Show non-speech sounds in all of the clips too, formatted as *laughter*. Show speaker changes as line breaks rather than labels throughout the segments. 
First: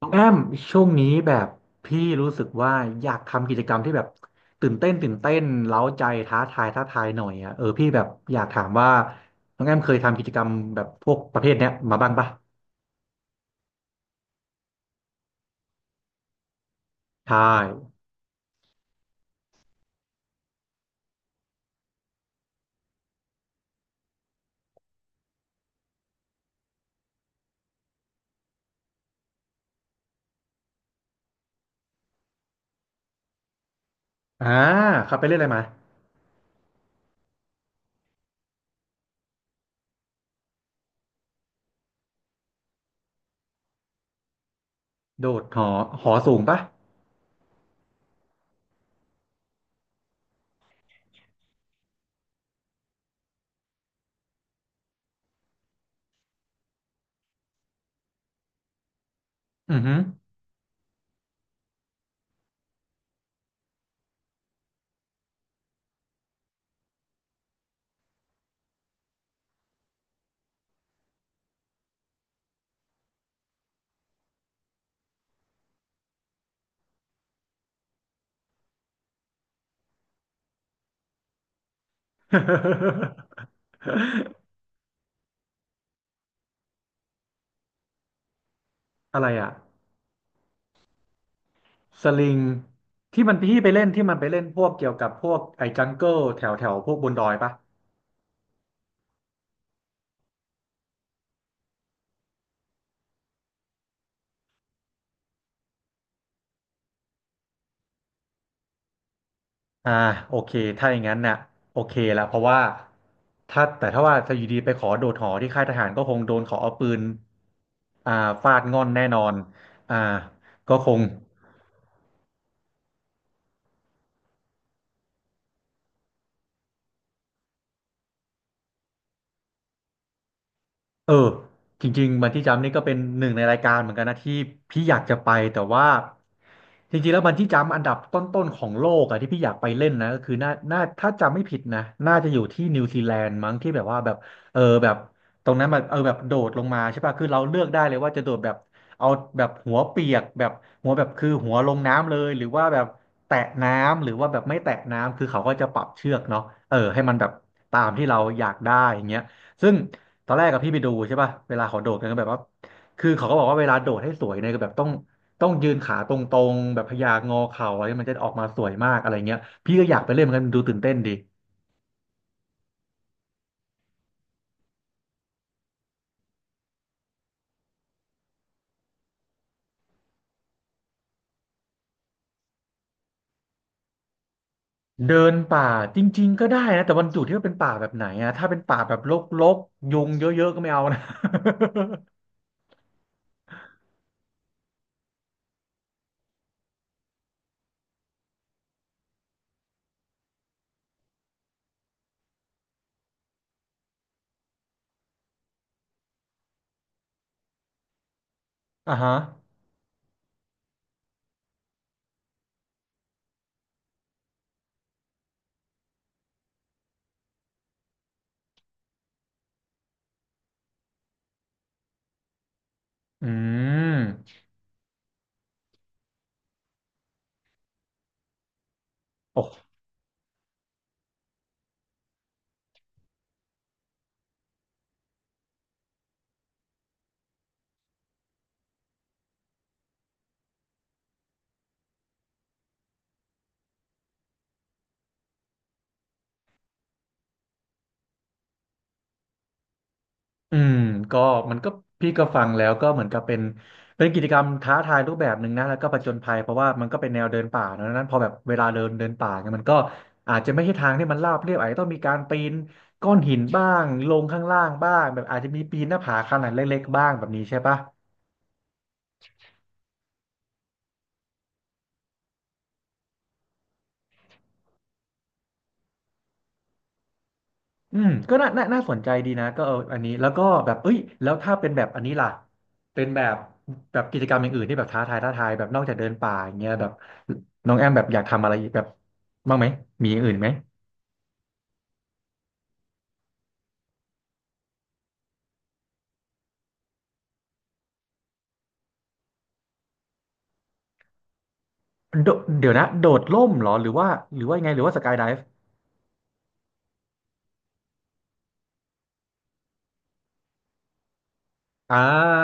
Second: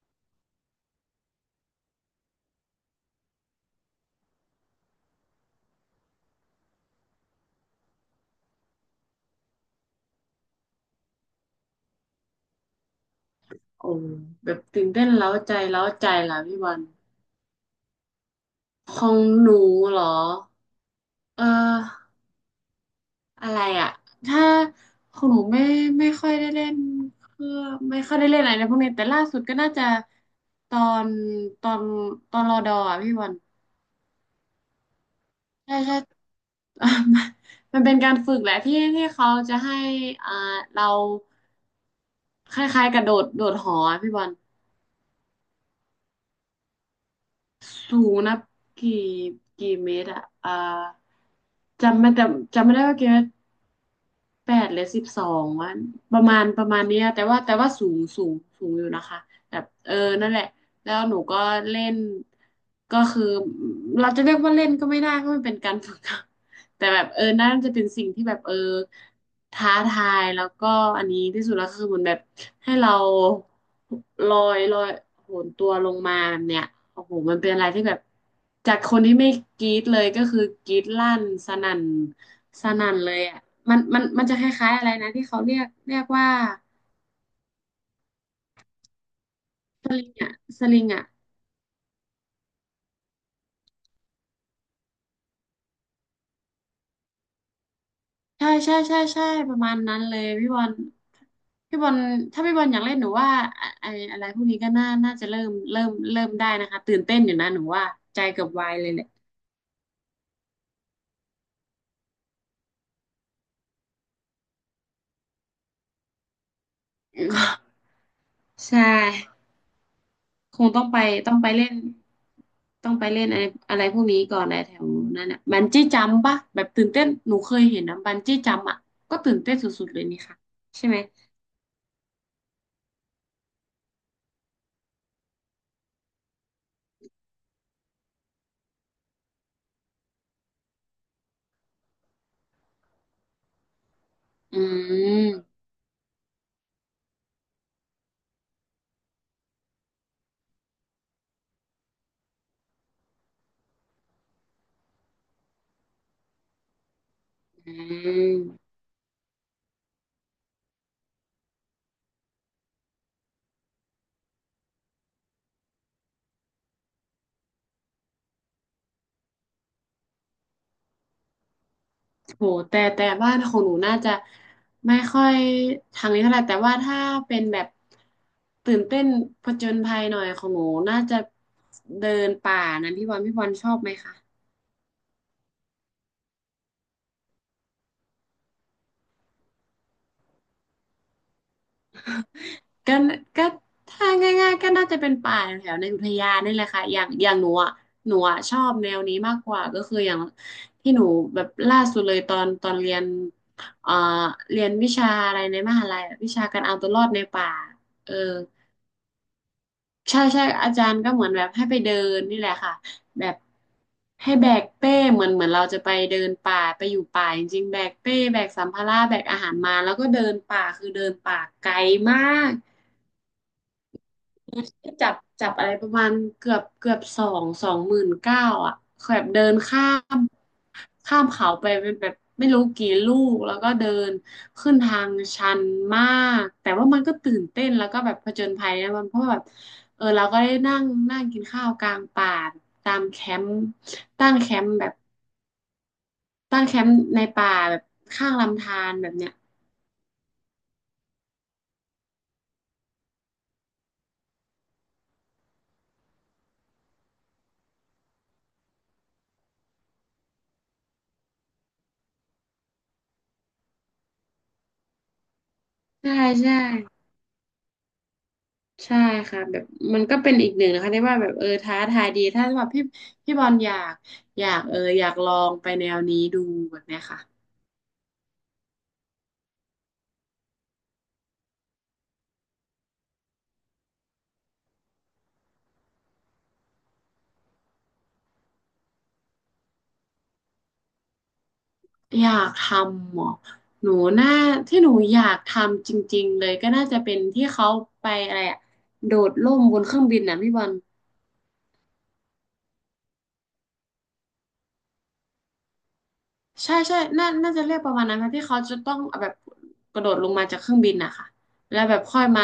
น้องแอมช่วงนี้แบบพี่รู้สึกว่าอยากทำกิจกรรมที่แบบตื่นเต้นเร้าใจท้าทายหน่อยอ่ะเออพี่แบบอยากถามว่าน้องแอมเคยทำกิจกรรมแบบพวกประเภทเนี้ยมาบ้างปะ
โอ้แบบตื่นเต้นเร้าใจเร้าใจล่ะพี่บอล
ใช่
ของหนูเหรอเอ่ออะไรอ่ะถ้าของหนูไม่ค่อยได้เล่นเครื่องไม่ค่อยได้เล่นอะไรในพวกนี้แต่ล่าสุดก็น่าจะตอนตอนตอนรอดออ่ะพี่บอล
อ่าครับไปเล่นอะไรมา
ใช่ใช่ *laughs* มันเป็นการฝึกแหละที่ที่เขาจะให้อ่าเราคล้ายๆกระโดดโดดหออะพี่บอล
โดดหอหอสูงปะ
สูงนะกี่กี่เมตรอะจำไม่แต่จำไม่ได้ว่ากี่เมตร 8 หรือ 12 วันประมาณเนี้ยแต่ว่าสูงสูงสูงอยู่นะคะแบบ
อือหือ
นั่นแหละแล้วหนูก็เล่นก็คือเราจะเรียกว่าเล่นก็ไม่ได้ก็มันเป็นการฝึก *laughs* แต่แบบน่าจะเป็นสิ่งที่แบบท้าทายแล้วก็อันนี้ที่สุดแล้วคือเหมือนแบบให้เราลอยลอยโหนตัวลงมาแบบเนี้ยโอ้โหมันเป็นอะไรที่แบบจากคนที่ไม่กรี๊ดเลยก็คือกรี๊ดลั่นสนั่น สนั่นเลยอ่ะมัน
*laughs*
มันมันจะคล้ายๆอะไรนะที่เขาเรียกว่า
อะไรอ่ะ
สลิงอ่ะ
สลิงที่มันพี่ไปเล่นที่มันไปเล่นพวกเกี่ยวกับพวกไอ้จังเกิลแถวแถวพวกบนดอยปะ
ใช่ใช่ใช่ใช่ประมาณนั้นเลยพี่บอลพี่บอลถ้าพี่บอลอยากเล่นหนูว่าอะไออะไรพวกนี้ก็น่าน่าจะเริ่มได้นะคะตื่นเต้นอยู่นะหนูว่าใจเกือบวายเลยแหละ
อ่าโอเคถ้าอย่างนั้นน่ะโอเคละเพราะว่าถ้าแต่ถ้าว่าจะอยู่ดีไปขอโดดหอที่ค่ายทหารก็คงโดนขอเอาปืนอ่าฟาด
*laughs*
ง่
ใช่
อนแน่นอนอ่า
คง
ก็
ต้อง
ค
ไป
ง
ต้องไปเล่นต้องไปเล่นอะไรอะไรพวกนี้ก่อนอะไรแถวนั้นอ่ะบันจี้จัมปะแบบตื่นเต้นหนูเคยเห็นนะบันจี้จัมอ่ะก็ตื่นเต้นสุดๆเลยนี่ค่ะใช่ไหม
เออจริงๆบันจี้จัมป์นี่ก็เป็นหนึ่งในรายการเหมือนกันนะที่พี่อยากจะไปแต่ว่าจริงๆแล้วบันจี้จัมป์อันดับต้นๆของโลกอะที่พี่อยากไปเล่นนะก็คือน่าถ้าจำไม่ผิดนะน่าจะอยู่ที่นิวซีแลนด์มั้งที่แบบว่าแบบเอ
อื
อแบบตรง
ม
นั้นมันเออแบบโดดลงมาใช่ป่ะคือเราเลือกได้เลยว่าจะโดดแบบเอาแบบหัวเปียกแบบหัวแบบคือหัวลงน้ำเลยหรือว่าแบบแตะน้ำหรือว่าแบบไม่แตะน้ำคือเขาก็จะปรับเชือกเนาะเออให้มันแบบ
อื
ตามที่เรา
ม
อยากได้อย่างเงี้ยซึ่ง ตอนแรกกับพี่ไปดูใช่ป่ะเวลาเขาโดดกันก็แบบว่าคือเขาก็บอกว่าเวลาโดดให้สวยเนี่ยก็แบบต้องยืนขาตรงๆแบบพยางอเข่าอะไรมันจะออกมาสวยมากอะไรเงี้ย พี่ก็อยากไปเล่นเหมือนกันดูตื่นเต้นดี
โหแต่บ้านของหนูน่าจะไม่ค่อยทางนี้เท่าไหร่แต่ว่าถ้าเป็นแบบตื่นเต้นผจญภัยหน่อยของหนูน่าจะเดินป่านะพี่บอลพี่บอลชอบไหมคะ
เดินป่าจริงๆก็ได้นะแต่วันจุดที่ว่าเป็นป่าแบบไหนอะถ้าเป็นป่าแบบรกๆยุงเยอะๆก็ไม่เอานะ
ก็ก็ถ้าง่ายๆก็น่าจะเป็นป่าแถวในอุทยานนี่แหละค่ะอย่างอย่างหนูอ่ะหนูอ่ะชอบแนวนี้มากกว่าก็คืออย่างที่หนูแบบล่าสุดเลยตอนเรียนเอ่อเรียนวิชาอะไรในมหาลัยอะวิชาการเอาตัวรอดในป่าเออ
*laughs* อ่าฮะ
ใช่ใช่อาจารย์ก็เหมือนแบบให้ไปเดินนี่แหละค่ะแบบให้แบกเป้เหมือนเราจะไปเดินป่าไปอยู่ป่าจริงๆแบกเป้แบกสัมภาระแบกอาหารมาแล้วก็เดินป่าคือเดินป่าไกลมาก
อืม
จับจับอะไรประมาณเกือบสองหมื่นเก้าอ่ะแบบเดิ
โอ้โห
นมข้ามเขาไปเป็นแบบไม่รู้กี่ลูกแล้วก็เดินขึ้นทางชันมากแต่ว่ามันก็ตื่นเต้นแล้วก็แบบผจญภัยนะมันเพราะว่าแบบเราก็ได้นั่งนั่งกินข้าวกลางป่าตามแคมป์ตั้งแคมป์แบบตั้งแคมป์ในป่าแบบข้างลำธารแบบเนี้ย
อืมก็มันก็พี่ก็ฟังแล้วก็เหมือนกับเป็นเป็นกิจกรรมท้าทายรูปแบบหนึ่งนะแล้วก็ผจญภัยเพราะว่ามันก็เป็นแนวเดินป่านะดังนั้นพอแบบเวลาเดินเดินป่าเนี่ยมันก็อาจจะไม่ใช่ทางที่มันราบเรียบอาจจะต้องมีการปีนก้อนหินบ้างลงข้างล่างบ้างแบบอาจจะมีปีนหน้า
ใช่
ผาขนาด
ใช่
เล็กๆบ้างแบบนี้ใช่ปะ
ใช่ค่ะแบบมันก็เป็นอีกหนึ่งนะคะที่ว่าแบบท้าทายดีถ้าแบบพี่บอลอยากอยากลองไปแนวนี้ดูแบบเนี้ยค่ะ
อืมก็น่าสนใจดีนะก็เอออันนี้แล้วก็แบบเอ้ยแล้วถ้าเป็นแบบอันนี้ล่ะเป็นแบบแบบกิจกรรมอย่างอื่นที่แบบท้าทายแบบนอกจากเดินป่าอย่างเงี้ยแบบน้องแอมแบบอยากทำอะไรแบบบ้างไหมมีอย่างอื่นไหม
อยากทำเหรอหนูน่าที่หนูอยากทำจริงๆเลยก็น่าจะเป็นที่เขาไปอะไรอะโดดร่มบนเครื่องบินนะพี่บอล
โดเดี๋ยวนะโดดร่มเหรอหรือว่าหรือว่ายังไงหรือว่าสกายไดฟ์
ใช่ใช่น่าน่าจะเรียกประมาณนั้นค่ะที่เขาจะต้องแบบกระโดดลงมาจากเครื่องบินนะคะแล้วแบ
อ่า
บค่อยมา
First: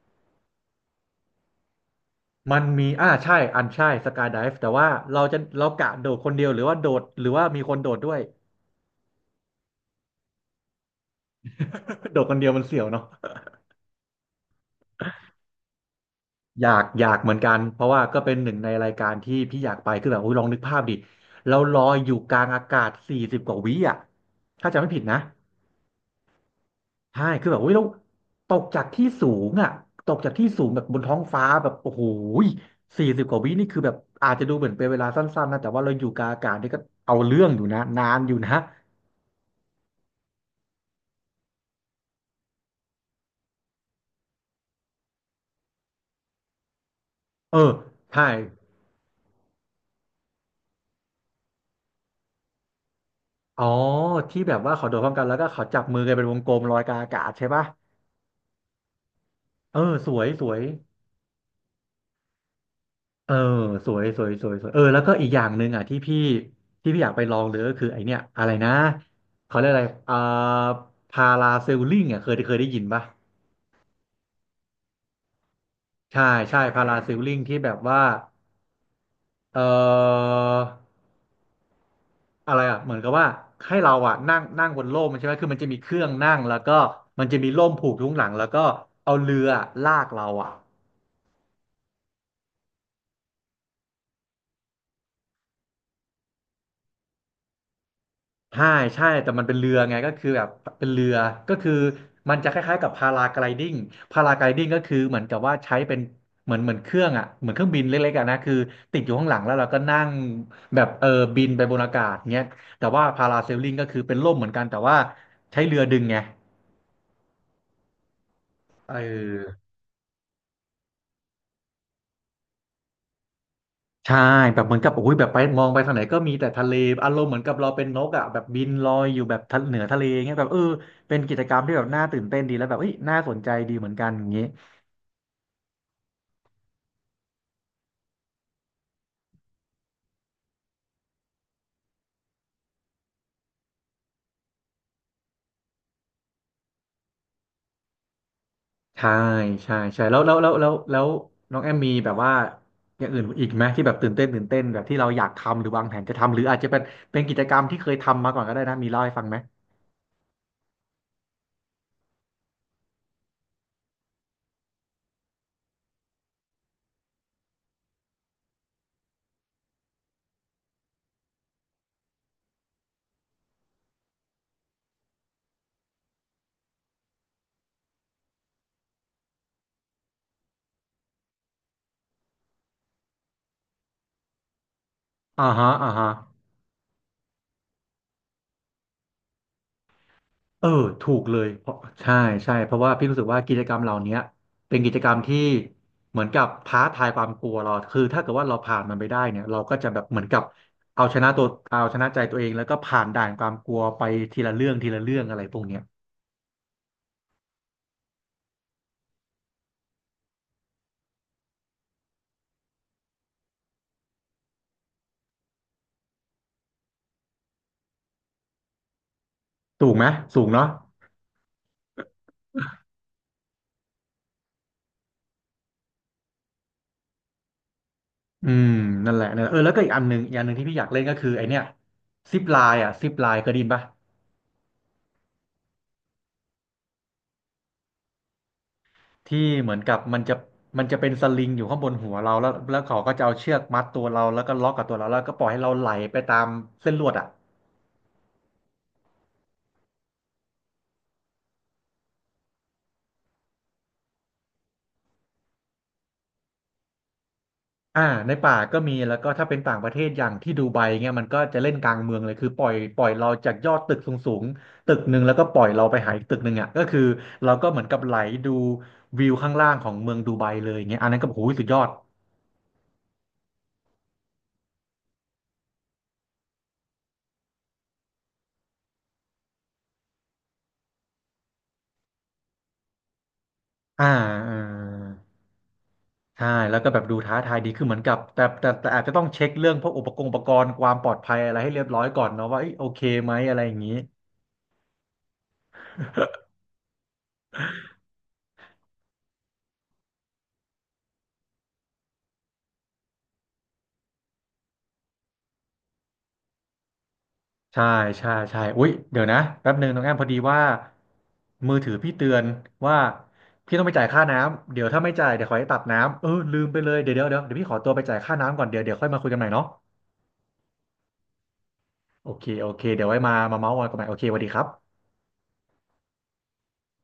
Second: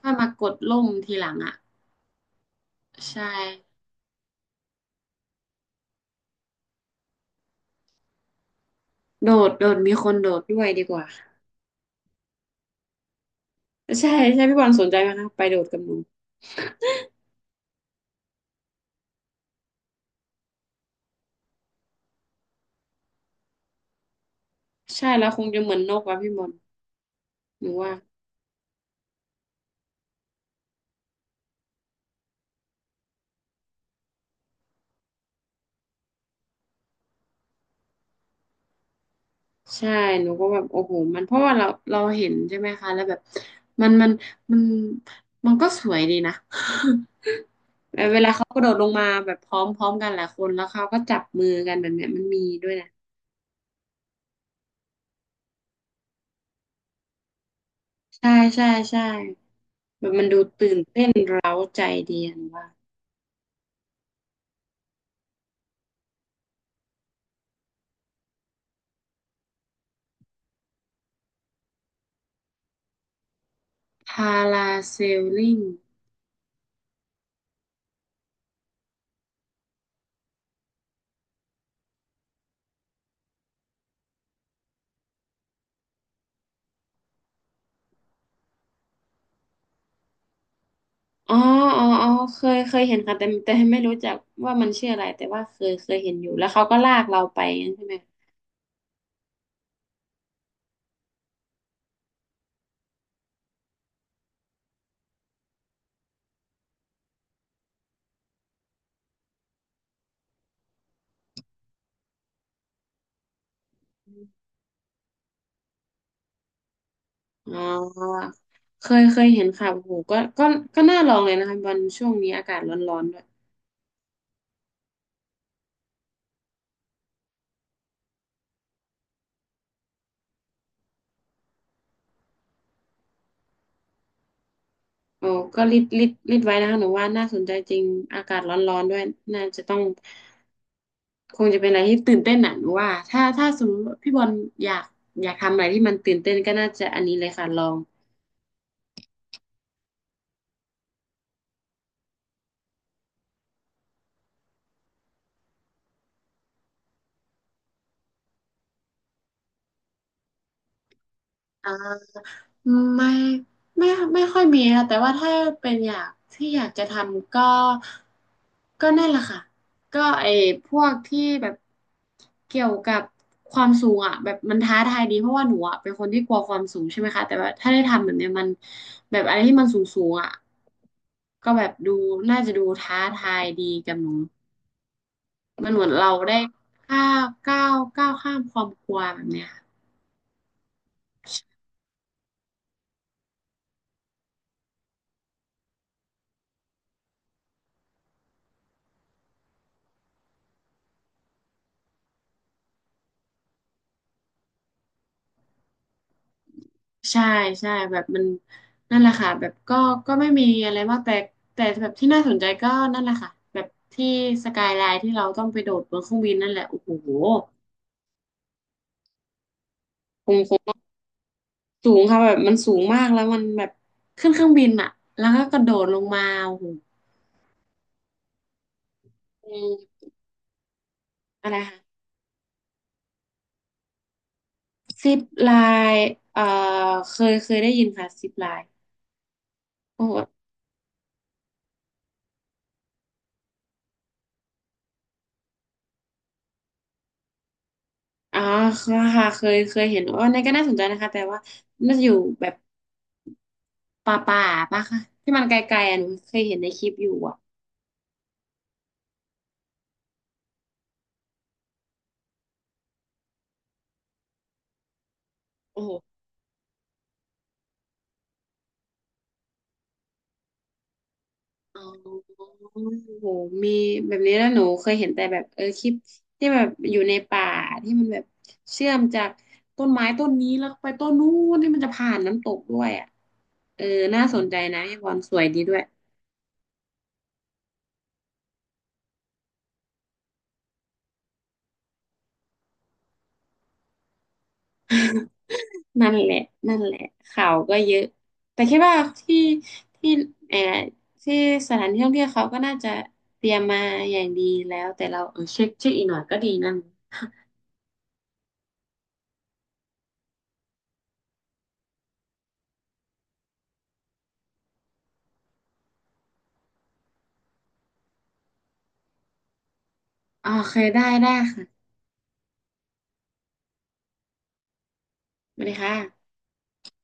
ค่อยมากดร่มทีหลังอ่ะ
มันมีอ่า
ใช่
ใช่อันใช่สกายไดฟ์แต่ว่าเราจะเรากะโดดคนเดียวหรือว่าโดดหรือว่ามีคนโดดด้วย
โดดมีคนโดดด้วยดีกว่า
*laughs* โดดคนเดียวมันเสี่ยวเนาะ
ใช่ใช่พี่บอลสนใจไหมคะไปโดดกับหนู
อยากอยากเหมือนกันเพราะว่าก็เป็นหนึ่งในรายการที่พี่อยากไปคือแบบโอ้ยลองนึกภาพดิเราลอยอยู่กลางอากาศสี่สิบกว่าวิอ่ะถ้าจำไม่ผิด
ใช่
นะ
แล้วคงจะเหมือนนกว่ะพี่บอล
ใช่คือแบบ
ห
โอ้
นู
ยเรา
ว่า
ตกจากที่สูงอ่ะตกจากที่สูงแบบบนท้องฟ้าแบบโอ้โหสี่สิบกว่าวินี่คือแบบอาจจะดูเหมือนเป็นเวลาสั้นๆนะแต่ว่าเราอยู่กลางอากาศนี่ก็เอาเรื่องอยู่นะนานอยู่นะ
ใช่หนูก็แบบโอ้โหมันเพราะว่าเราเราเห็นใช่ไหมคะแล้วแบบมันมันมันมันก็สวยดีนะ
เออ
*laughs* แบบเว
ใช่
ลาเขากระโดดลงมาแบบพร้อมพร้อมกันหลายคนแล้วเขาก็จับมือกันแบบเนี้ยมันมีด้วยนะ
อ๋อที่แบบว่าเขาโดดพร้อมกันแล้วก็เขาจับมือกันเป็นวงกลมลอยกลางอากาศใช่ปะ
ใช่ใช่ใช่
เออ
แบ
ส
บ
ว
มั
ย
นดู
สวย
ตื่นเต้นเร้าใจดียหนูว่า
เออสวยสวยสวยสวยเออแล้วก็อีกอย่างหนึ่งอ่ะที่พี่อยากไปลองเลยก็คือไอเนี้ยอะไรนะเขาเรียกอะไรอ่าพาราเซลลิงอ่ะเคยได้ยินปะ
พาราเซลลิง
ใช่ใช่พาราเซลลิงที่แบบว่าเอ่ออะไรอ่ะเหมือนกับว่าให้เราอ่ะนั่งนั่งบนร่มใช่ไหมคือมันจะมีเครื่องนั่งแล้วก็มันจะมีร่มผูกทุกหลังแล้วก็เอาเรือลากเราอ่ะ
อ๋ออ๋ออ๋อเคยเห็นค่ะแต่ไม่รู้จักว่ามันชื่ออะไรแต่ว่าเคยเห็นอยู่แล้วเขาก็ลากเราไปงั้นใช่ไหม
ใช่ใช่แต่มันเป็นเรือไงก็คือแบบเป็นเรือ ก็คือมันจะคล้ายๆกับพาราไกลดิ้งพาราไกลดิ้งก็คือเหมือนกับว่าใช้เป็นเหมือนเครื่องอ่ะเหมือนเครื่องบินเล็กๆอะนะคือติดอยู่ข้างหลังแล้วเราก็นั่งแบบบินไปบนอากาศเงี้ยแต่ว่าพาราเซลลิงก็คือเป็นร่มเหมือนกันแต่ว่าใช้เรือดึงไง
อ๋อเค
เอ
ยเคยเห็น
อ
ค่ะโอ้โหก็ก็น่าลองเลยนะคะวันช่วงนี้อากาศร้อนๆด้วย
ใช่แบบเหมือนกับโอ้ยแบบไปมองไปทางไหนก็มีแต่ทะเลอารมณ์เหมือนกับเราเป็นนกอ่ะแบบบินลอยอยู่แบบทะเหนือทะเลเงี้ยแบบเป็นกิจกรรมที่แบบน่าตื่นเต้นดีแล้วแบบเอ้ยน่าสนใจดีเหมือนกันอย่างงี้
โอ้ก็รีดไว้นะคะหนูว่าน่าสนใจจริงอากาศร้อนๆด้วยน่าจะต้องคงจะเป็นอะไรที่ตื่นเต้นหนะหนูว่าถ้าสมมติว่าพี่บอลอยากอยากทำอะไรที่มันตื่นเต้นก็น่าจะอันนี้เลยค่ะลอง
ใช่ใช่ใช่แล้วน้องแอมมีแบบว่าอย่างอื่นอีกไหมที่แบบตื่นเต้นแบบที่เราอยากทำหรือวางแผนจะทำหรืออาจจะเป็นเป็นกิจกรรมที่เคยทำมาก่อนก็ได้นะมีเล่าให้ฟังไหม
อ่า ไม่ไม่ไม่ค่อยมีค่ะแต่ว่าถ้าเป็นอยากที่อยากจะทำก็ก็นั่นแหละค่ะก็ไอ้พวกที่แบบเกี่ยวกับความสูงอ่ะแบบมันท้าทายดีเพราะว่าหนูอ่ะเป็นคนที่กลัวความสูงใช่ไหมคะแต่ว่าถ้าได้ทำแบบเนี้ยมันแบบอะไรที่มันสูงสูงอ่ะก็แบบดูน่าจะดูท้าทายดีกับหนู
อ่าฮะ
มันเหมื
อ่า
อน
ฮะ
เราได้ก้าวข้ามความกลัวแบบเนี้ย
เออถูกเลยเพราะใช่ใช่เพราะว่าพี่รู้สึกว่ากิจกรรมเหล่าเนี้ยเป็นกิจกรรมที่เหมือนกับท้าทายความกลัวเราคือถ้าเกิดว่าเราผ่านมันไปได้เนี่ยเราก็จะแบบเหมือนกับเอาชนะตัวเอาชนะใจตัวเองแล้วก็ผ่านด่านความกลัวไปทีละเรื่องทีละเรื่องอะไรพวกเนี้ย
ใช่ใช่แบบมันนั่นแหละค่ะแบบก็ก็ไม่มีอะไรมากแต่แบบที่น่าสนใจก็นั่นแหละค่ะแบบที่สกายไลน์ที่เราต้องไปโดดบนเครื่องบินนั่นแหละโอ้โห
ถูกไหม
คง
สูง
ค
เนาะ
งสูงค่ะแบบมันสูงมากแล้วมันแบบขึ้นเครื่องบินอะแล้วก็กระโดดลงมาโอ้โห
อืมนั่นแหละนั่นแห
อื
ละเออแล้วก็อีกอั
ม
นหนึ่งอีกอันหนึ่งที่พี่อยากเล่นก็คือไอ
อะไร
เนี้ย
ค่ะ
ซิปไลน์อ่ะซิปไลน์เคยได้ยินปะ
ซิปไลน์เอ่อเคยได้ยินค่ะซิปไลน์
ที่เหมือนกับ
โอ้
มันจะมันจะเป็นสลิงอยู่ข้างบนหัวเราแล้วเขาก็จะเอาเชือกมัดตัวเราแล้วก็ล็อกกับตัวเราแล้วก็ปล่อยให้เราไหลไปตามเส้นลวดอ่ะ
อ๋อค่ะเคยเห็นว่าในก็น่าสนใจนะคะแต่ว่าน่าจะอยู่แบบ ป่าป่ะคะที่มันไกลๆอ่ะหนูเคยเห็นในคลิปอยู่อ่ะ
อ่าในป่าก็มีแล้วก็ถ้าเป็นต่างประเทศอย่างที่ดูไบเงี้ยมันก็จะเล่นกลางเมืองเลยคือปล่อยเราจากยอดตึกสูงสูงตึกหนึ่งแล้วก็ปล่อยเรา
โอ้โห
ไปหาอีกตึกหนึ่งอ่ะก็คือเราก็เหมือนกับไหลดูวิวข้างล่างของเมืองดูไบเลยเงี้ยอันนั้นก็โอ้โหสุดย
อ๋
อ
อ
ด
โอ้โหมีแบบนี้แล้วหนูเคยเห็นแต่แบบเออคลิปที่แบบอยู่ในป่าที่มันแบบเชื่อมจากต้นไม้ต้นนี้แล้วไปต้นนู้นที่มันจะผ่านน้ำตกด้วยอ่ะเออ
อ่า
น่าสนใจ
อ่า
นะพี่บอลสวยดีด้วย
ใช่แล้วก็แบบดูท้าทายดีคือเหมือนกับแต่อาจจะต้องเช็คเรื่องพวกอุปกรณ์ความปลอดภัยอะไรให้เรียบร้อยก่อนเนาะว่าเอ้ยโอเคไหมอะไรอย่างนี้
นั่นแหละนั่นแหละข่าวก็เยอะแต่คิดว่าที่เออที่สถานที่ท่องเที่ยวเขาก็น่าจะเตรียมมาอย่างดีแล้วแต่เราเออเช็คอีกหน่อยก็ดีนั่น
*laughs* ใช่ใช่ใช่อุ๊ยเดี๋ยวนะแป๊บหนึ่งน้องแอมพอดีว่ามือถือพี่เตือนว่าพี่ต้องไปจ่ายค่าน้ำเดี๋ยวถ้าไม่จ่ายเดี๋ยวขอให้ตัดน้ำลืมไปเลยเดี๋ยวพี่ขอตัวไปจ่ายค่าน้ำก่อนเดี๋ยวค่อยมาคุยกันใหม่เนาะ
โอเคได้ค่ะ
โอเคโอเคเดี๋ยวไว้มามาเมาส์กันใหม่โอเคสวัสดีครับ
สวัสดีค่ะ